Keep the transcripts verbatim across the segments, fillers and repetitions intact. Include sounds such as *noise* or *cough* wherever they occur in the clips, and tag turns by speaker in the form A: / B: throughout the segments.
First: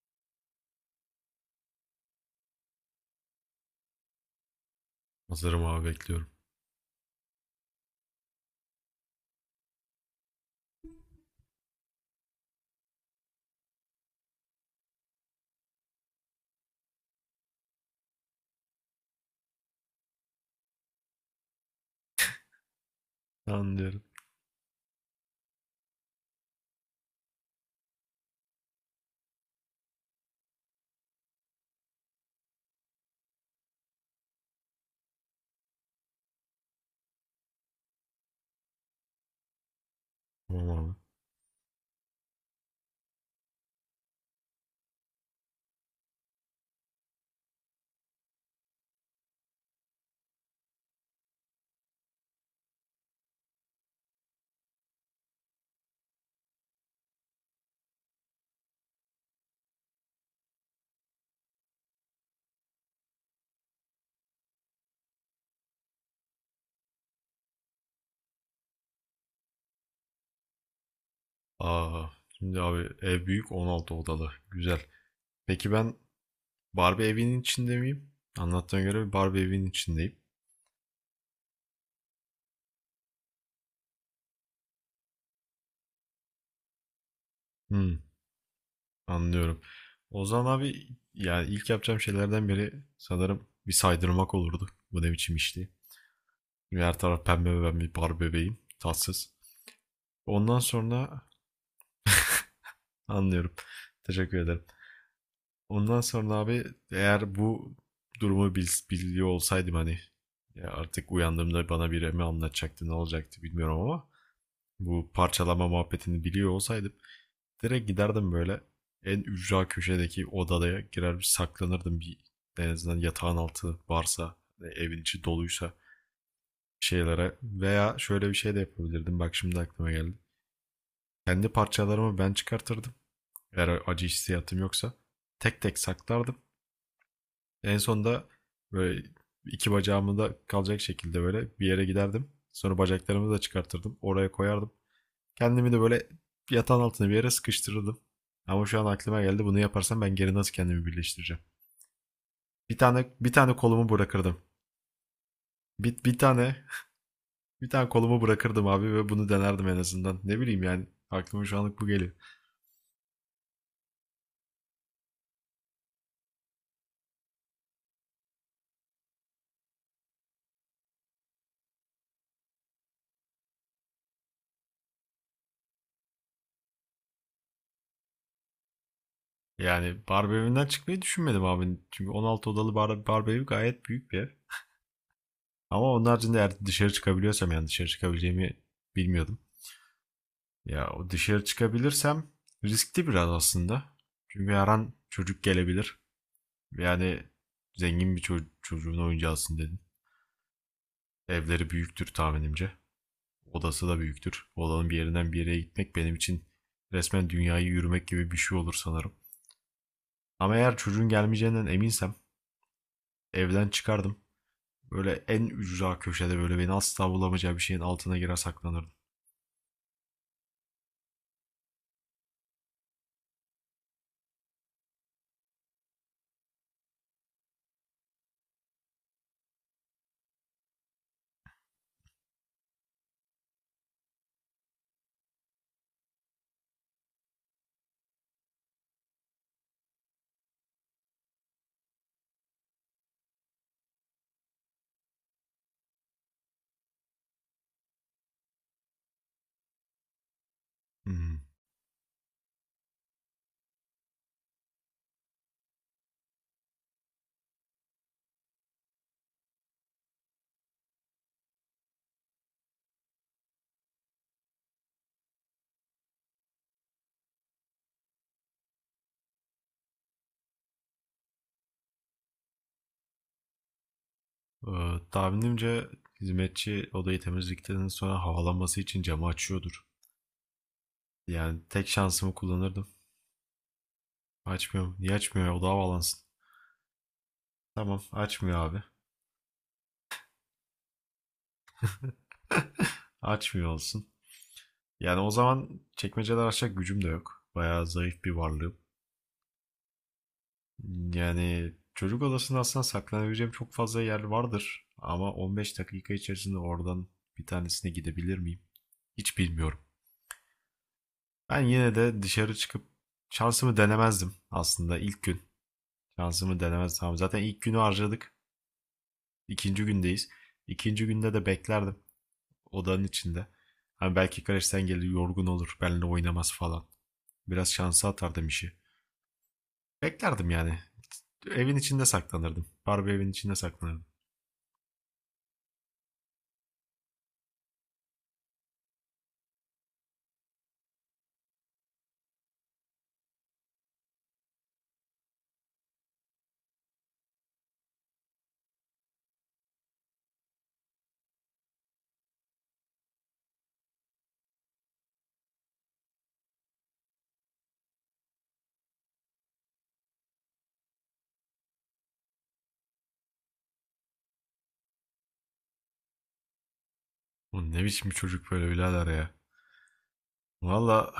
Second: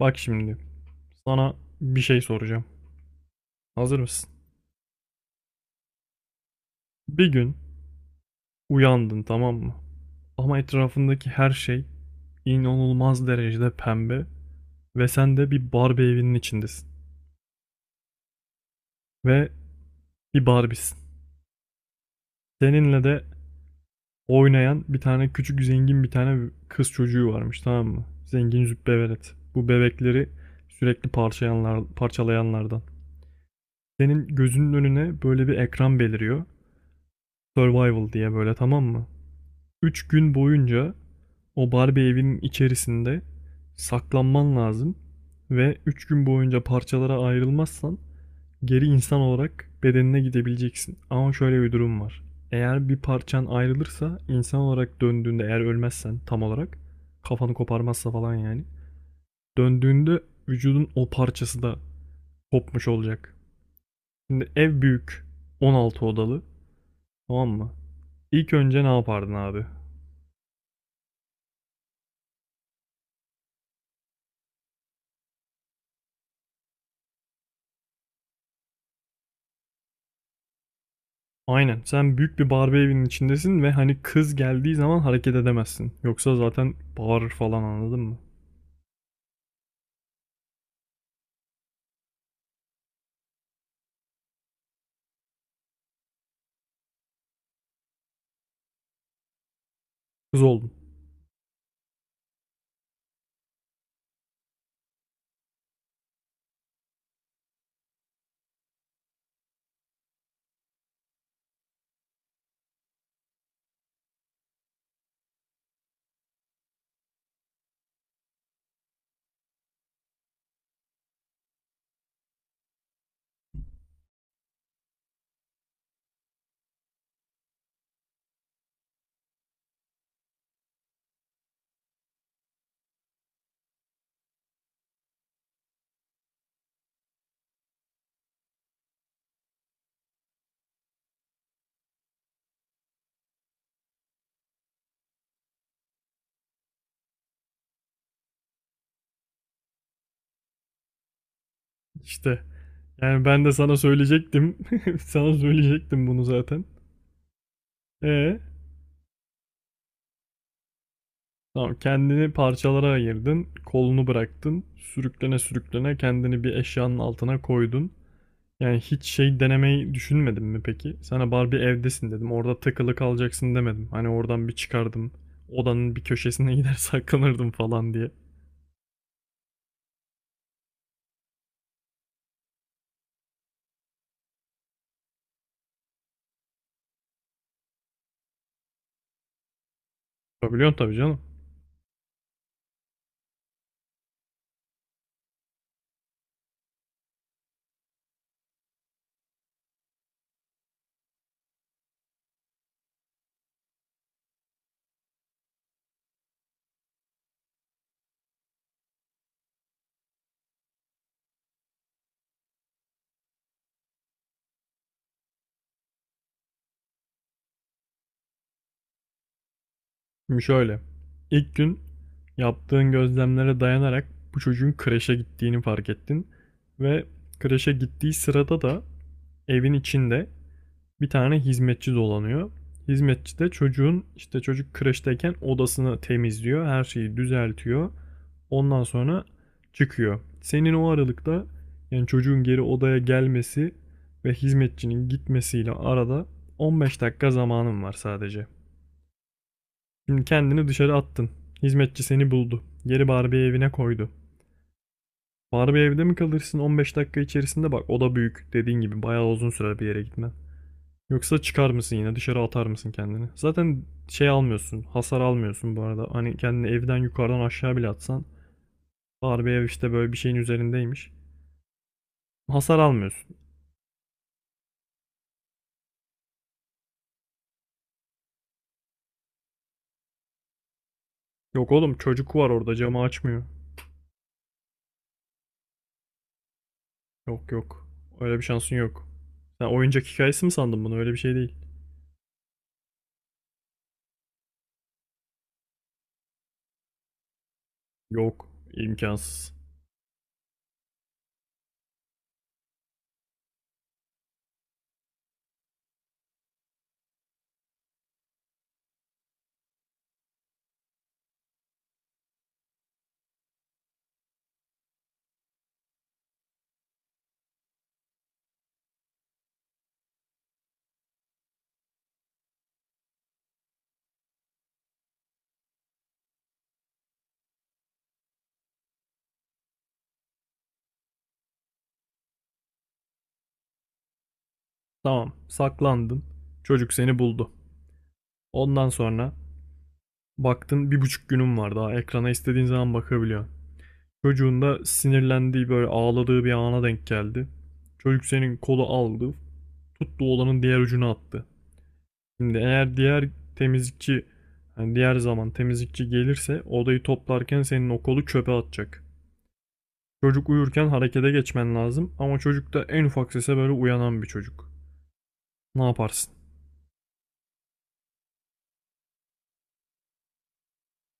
A: Bak şimdi sana bir şey soracağım. Hazır mısın?
B: Hazırım abi, bekliyorum.
A: Bir gün uyandın, tamam mı? Ama etrafındaki her şey inanılmaz derecede pembe ve sen de bir Barbie evinin içindesin ve bir Barbie'sin. Seninle de
B: Tamam diyorum.
A: oynayan bir tane küçük zengin bir tane kız çocuğu varmış, tamam mı? Zengin züppe velet. Bu bebekleri sürekli parçayanlar, parçalayanlardan. Senin gözünün önüne böyle bir ekran beliriyor. Survival diye, böyle, tamam mı? Üç gün
B: Tamam abi.
A: boyunca o Barbie evinin içerisinde saklanman lazım ve üç gün boyunca parçalara ayrılmazsan geri insan olarak bedenine gidebileceksin. Ama şöyle bir durum var. Eğer bir parçan ayrılırsa insan olarak döndüğünde, eğer ölmezsen, tam olarak kafanı koparmazsa falan, yani döndüğünde vücudun o parçası da kopmuş olacak. Şimdi ev büyük, on altı odalı, tamam mı? İlk önce ne yapardın abi?
B: Aa, şimdi abi, ev büyük, on altı odalı. Güzel. Peki ben Barbie evinin içinde miyim? Anlattığına göre bir Barbie evinin içindeyim.
A: Aynen. Sen büyük bir Barbie evinin içindesin ve hani kız geldiği zaman hareket edemezsin. Yoksa zaten bağırır falan,
B: Hmm,
A: anladın mı?
B: anlıyorum. O zaman abi, yani ilk yapacağım şeylerden biri sanırım bir saydırmak olurdu. Bu ne biçim işti? Şimdi her taraf pembe ve ben bir Barbie bebeğim. Tatsız.
A: Kız
B: Ondan
A: oldun.
B: sonra anlıyorum. Teşekkür ederim. Ondan sonra abi, eğer bu durumu bil- biliyor olsaydım, hani ya artık uyandığımda bana biri mi anlatacaktı, ne olacaktı bilmiyorum, ama bu parçalama muhabbetini biliyor olsaydım, direkt giderdim böyle en ücra köşedeki odaya, girer bir saklanırdım, bir en azından yatağın altı varsa, evin içi doluysa şeylere. Veya şöyle bir şey de yapabilirdim, bak şimdi aklıma geldi. Kendi parçalarımı ben çıkartırdım, eğer acı hissiyatım yoksa tek tek saklardım. En sonunda böyle iki bacağımı da kalacak şekilde böyle bir yere giderdim. Sonra bacaklarımı da çıkartırdım. Oraya koyardım. Kendimi de böyle yatağın altına bir yere sıkıştırırdım. Ama şu an aklıma geldi, bunu yaparsam ben geri nasıl kendimi birleştireceğim?
A: İşte.
B: Bir tane
A: Yani
B: bir
A: ben de
B: tane
A: sana
B: kolumu bırakırdım.
A: söyleyecektim. *laughs* Sana
B: Bir,
A: söyleyecektim
B: bir
A: bunu
B: tane
A: zaten.
B: Bir tane kolumu
A: Ee.
B: bırakırdım abi ve bunu denerdim en azından. Ne bileyim, yani aklıma şu
A: Tamam,
B: anlık bu geliyor.
A: kendini parçalara ayırdın. Kolunu bıraktın. Sürüklene sürüklene kendini bir eşyanın altına koydun. Yani hiç şey denemeyi düşünmedin mi peki? Sana Barbie evdesin dedim. Orada takılı kalacaksın demedim. Hani oradan bir çıkardım. Odanın bir köşesine *laughs* gider saklanırdım falan diye.
B: Yani Barbie evinden çıkmayı düşünmedim abi. Çünkü on altı odalı bar Barbie evi gayet büyük bir ev. Ama onun haricinde eğer dışarı çıkabiliyorsam, yani dışarı çıkabileceğimi bilmiyordum.
A: Yapabiliyorsun
B: Ya
A: tabii
B: o,
A: canım.
B: dışarı çıkabilirsem riskli biraz aslında. Çünkü her an çocuk gelebilir. Yani zengin bir ço- çocuğun oyuncağısın dedin. Evleri büyüktür tahminimce. Odası da büyüktür. Odanın bir yerinden bir yere gitmek benim için resmen dünyayı yürümek gibi bir şey olur sanırım. Ama eğer çocuğun gelmeyeceğinden eminsem, evden çıkardım. Böyle en ücra köşede, böyle beni asla bulamayacağı bir şeyin altına girer saklanırdım.
A: Şimdi şöyle. İlk gün yaptığın gözlemlere dayanarak bu çocuğun kreşe gittiğini fark ettin. Ve kreşe gittiği sırada da evin içinde bir tane hizmetçi dolanıyor. Hizmetçi de çocuğun işte, çocuk kreşteyken, odasını temizliyor. Her şeyi düzeltiyor. Ondan sonra çıkıyor. Senin o aralıkta, yani çocuğun geri odaya gelmesi ve hizmetçinin gitmesiyle arada, on beş dakika zamanın var sadece. Şimdi kendini dışarı attın.
B: Hmm.
A: Hizmetçi seni buldu. Geri Barbie evine koydu. Barbie evde mi kalırsın on beş dakika içerisinde? Bak, o da büyük. Dediğin gibi bayağı uzun süre bir yere gitmen. Yoksa çıkar mısın, yine dışarı atar mısın kendini? Zaten şey almıyorsun, hasar almıyorsun bu arada. Hani kendini evden yukarıdan aşağı bile atsan, Barbie ev işte böyle bir şeyin üzerindeymiş. Hasar almıyorsun.
B: Ee, tahminimce hizmetçi odayı temizlikten sonra havalanması için camı açıyordur. Yani
A: Yok
B: tek
A: oğlum,
B: şansımı
A: çocuk var orada,
B: kullanırdım.
A: camı açmıyor.
B: Açmıyor mu? Niye açmıyor ya? O daha bağlansın.
A: Yok yok,
B: Tamam,
A: öyle bir
B: açmıyor
A: şansın
B: abi.
A: yok. Sen oyuncak hikayesi mi sandın bunu? Öyle bir şey değil.
B: Açmıyor olsun. Yani o zaman çekmeceler açacak gücüm de yok. Bayağı zayıf bir
A: Yok,
B: varlığım.
A: imkansız.
B: Yani çocuk odasında aslında saklanabileceğim çok fazla yer vardır. Ama on beş dakika içerisinde oradan bir tanesine gidebilir miyim? Hiç bilmiyorum. Ben yine de dışarı çıkıp şansımı denemezdim aslında ilk gün. Şansımı denemezdim. Tamam, zaten ilk günü harcadık. İkinci gündeyiz. İkinci günde de beklerdim odanın içinde. Hani belki Kareş'ten gelir, yorgun olur, benimle oynamaz falan. Biraz şansa atardım işi. Beklerdim yani. Evin içinde saklanırdım. Barbie evin içinde saklanırdım.
A: Tamam, saklandın. Çocuk seni buldu. Ondan sonra baktın bir buçuk günün var, daha ekrana istediğin zaman bakabiliyorsun. Çocuğun da sinirlendiği, böyle ağladığı bir ana denk geldi. Çocuk senin kolu aldı, tuttu, olanın diğer ucunu attı. Şimdi eğer diğer temizlikçi, yani diğer zaman temizlikçi gelirse odayı toplarken senin o kolu çöpe atacak. Çocuk uyurken harekete geçmen lazım, ama çocuk da en ufak sese böyle uyanan bir çocuk. Ne yaparsın?
B: Bu ne biçim bir çocuk böyle birader ya. Valla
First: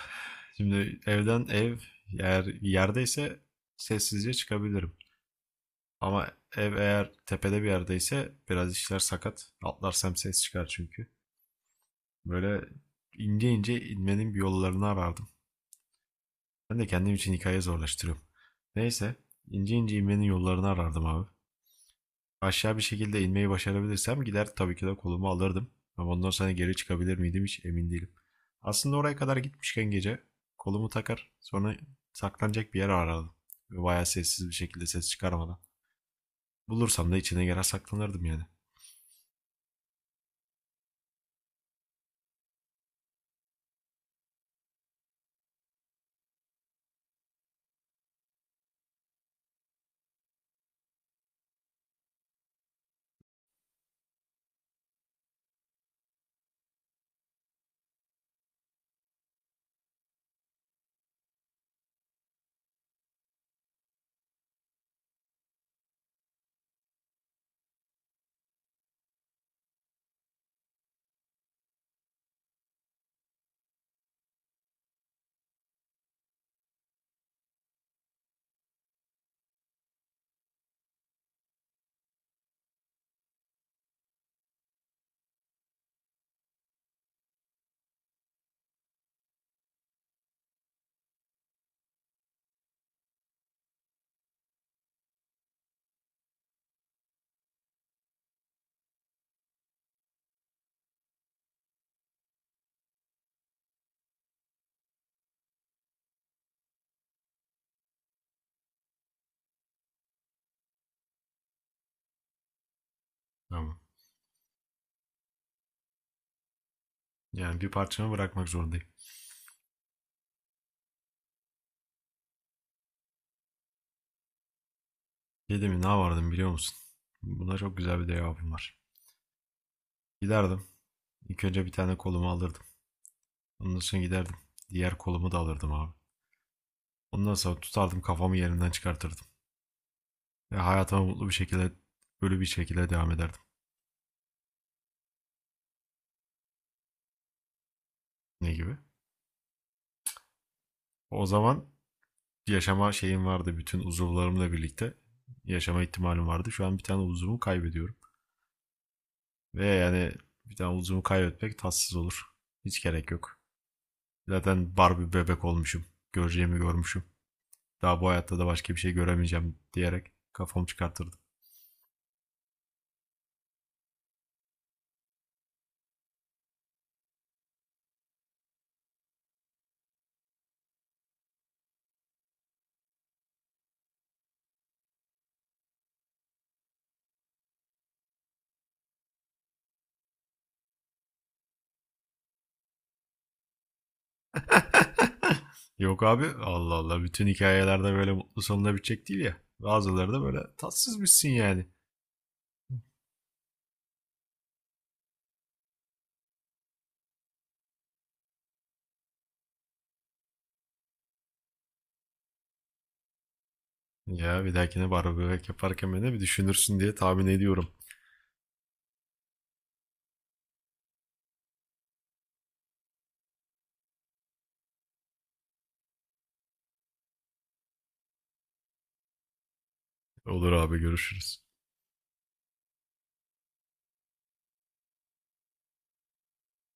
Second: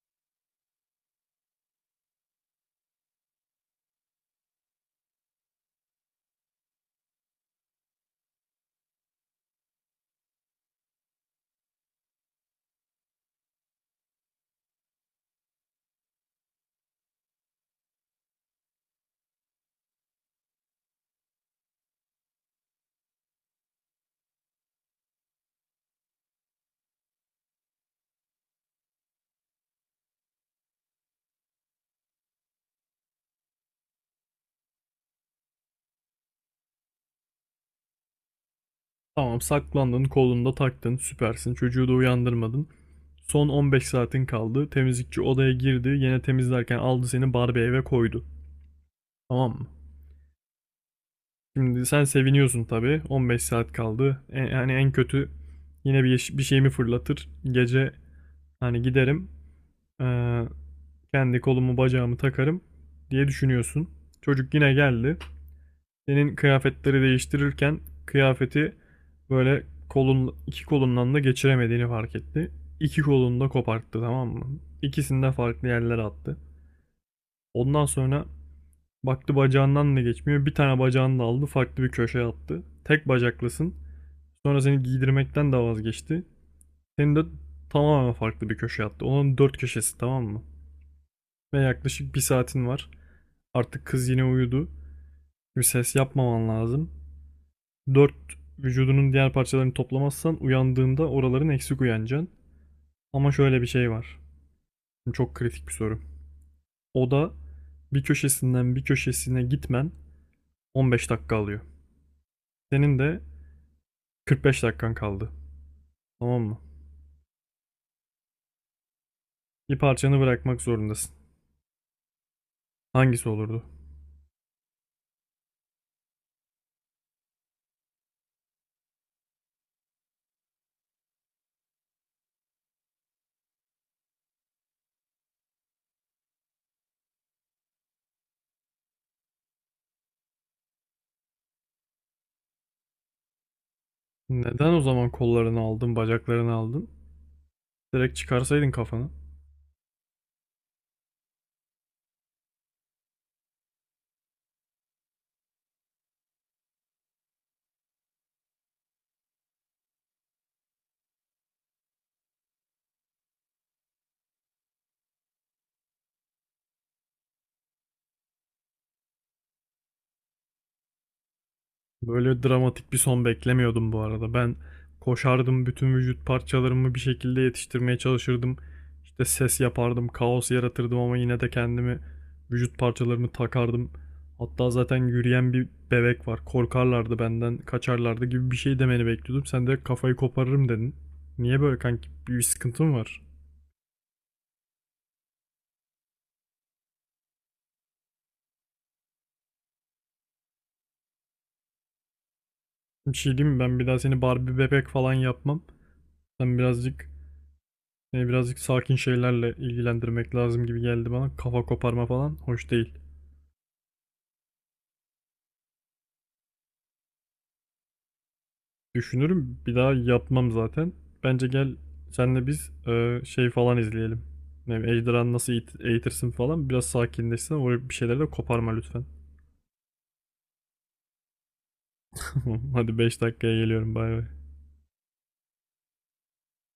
B: şimdi evden ev eğer yerdeyse sessizce çıkabilirim. Ama ev eğer tepede bir yerdeyse biraz işler sakat. Atlarsam ses çıkar çünkü. Böyle ince ince inmenin bir yollarını arardım. Ben de kendim için hikaye zorlaştırıyorum. Neyse, ince ince inmenin yollarını arardım abi. Aşağı bir şekilde inmeyi başarabilirsem gider tabii ki de kolumu alırdım. Ama ondan sonra geri çıkabilir miydim hiç emin değilim. Aslında oraya kadar gitmişken gece kolumu takar, sonra saklanacak bir yer arardım. Ve bayağı sessiz bir şekilde, ses çıkarmadan. Bulursam da içine girer saklanırdım yani.
A: Tamam, saklandın, kolunda taktın, süpersin. Çocuğu da uyandırmadın. Son on beş saatin kaldı. Temizlikçi odaya girdi. Yine temizlerken aldı seni, Barbie eve koydu. Tamam mı? Şimdi sen seviniyorsun tabii. on beş saat kaldı. E, yani en kötü yine bir, bir şeyimi fırlatır. Gece hani giderim, eee, kendi kolumu bacağımı takarım diye düşünüyorsun. Çocuk yine geldi. Senin kıyafetleri değiştirirken kıyafeti böyle kolun iki kolundan da geçiremediğini fark etti. İki kolunu da koparttı, tamam mı? İkisini de farklı yerlere attı. Ondan sonra baktı bacağından da geçmiyor. Bir tane bacağını da aldı, farklı bir köşeye attı. Tek bacaklısın. Sonra seni giydirmekten de vazgeçti. Seni de tamamen farklı bir köşeye attı. Onun dört köşesi, tamam mı? Ve yaklaşık bir saatin var. Artık kız yine uyudu. Bir ses yapmaman lazım. Dört vücudunun diğer parçalarını toplamazsan, uyandığında oraların eksik uyanacaksın. Ama şöyle bir şey var. Çok kritik bir soru. O da, bir köşesinden bir köşesine gitmen on beş dakika alıyor. Senin de
B: Tamam.
A: kırk beş dakikan kaldı. Tamam mı?
B: Yani bir parçamı bırakmak zorundayım.
A: Bir parçanı bırakmak zorundasın. Hangisi olurdu?
B: Şey mi, ne yapardım biliyor musun? Buna çok güzel bir cevabım var. Giderdim. İlk önce bir tane kolumu alırdım. Ondan sonra giderdim. Diğer kolumu da alırdım abi. Ondan sonra tutardım, kafamı yerinden çıkartırdım. Ya hayatıma mutlu bir şekilde, böyle bir şekilde devam ederdim.
A: Neden o zaman kollarını aldın, bacaklarını aldın? Direkt
B: Ne
A: çıkarsaydın
B: gibi?
A: kafanı.
B: O zaman yaşama şeyim vardı. Bütün uzuvlarımla birlikte yaşama ihtimalim vardı. Şu an bir tane uzuvumu kaybediyorum. Ve yani bir tane uzuvumu kaybetmek tatsız olur. Hiç gerek yok. Zaten Barbie bebek olmuşum. Göreceğimi görmüşüm. Daha bu hayatta da başka bir şey göremeyeceğim diyerek kafamı çıkartırdım.
A: Böyle dramatik bir son beklemiyordum bu arada. Ben koşardım, bütün vücut parçalarımı bir şekilde yetiştirmeye çalışırdım. İşte ses yapardım, kaos yaratırdım, ama yine de kendimi, vücut parçalarımı takardım. Hatta zaten yürüyen bir bebek var, korkarlardı benden, kaçarlardı gibi bir şey demeni bekliyordum. Sen de kafayı koparırım dedin. Niye böyle kanki? Bir sıkıntın var.
B: Yok abi, Allah Allah, bütün hikayelerde böyle mutlu sonuna bitecek değil ya. Bazıları da böyle tatsız bitsin yani.
A: Bir şey diyeyim mi? Ben bir daha seni Barbie bebek falan yapmam. Sen birazcık Seni birazcık sakin şeylerle ilgilendirmek lazım gibi geldi bana. Kafa koparma falan hoş değil.
B: Ya bir dahakine barbekü yaparken beni bir düşünürsün diye tahmin ediyorum.
A: Düşünürüm, bir daha yapmam zaten. Bence gel senle biz, e, şey falan izleyelim. Ne bileyim, Ejderhanı nasıl eğit- eğitirsin falan, biraz sakinleşsin. Oraya bir şeyleri de koparma lütfen.
B: Olur abi, görüşürüz.
A: *laughs* Hadi beş dakikaya geliyorum, bay bay.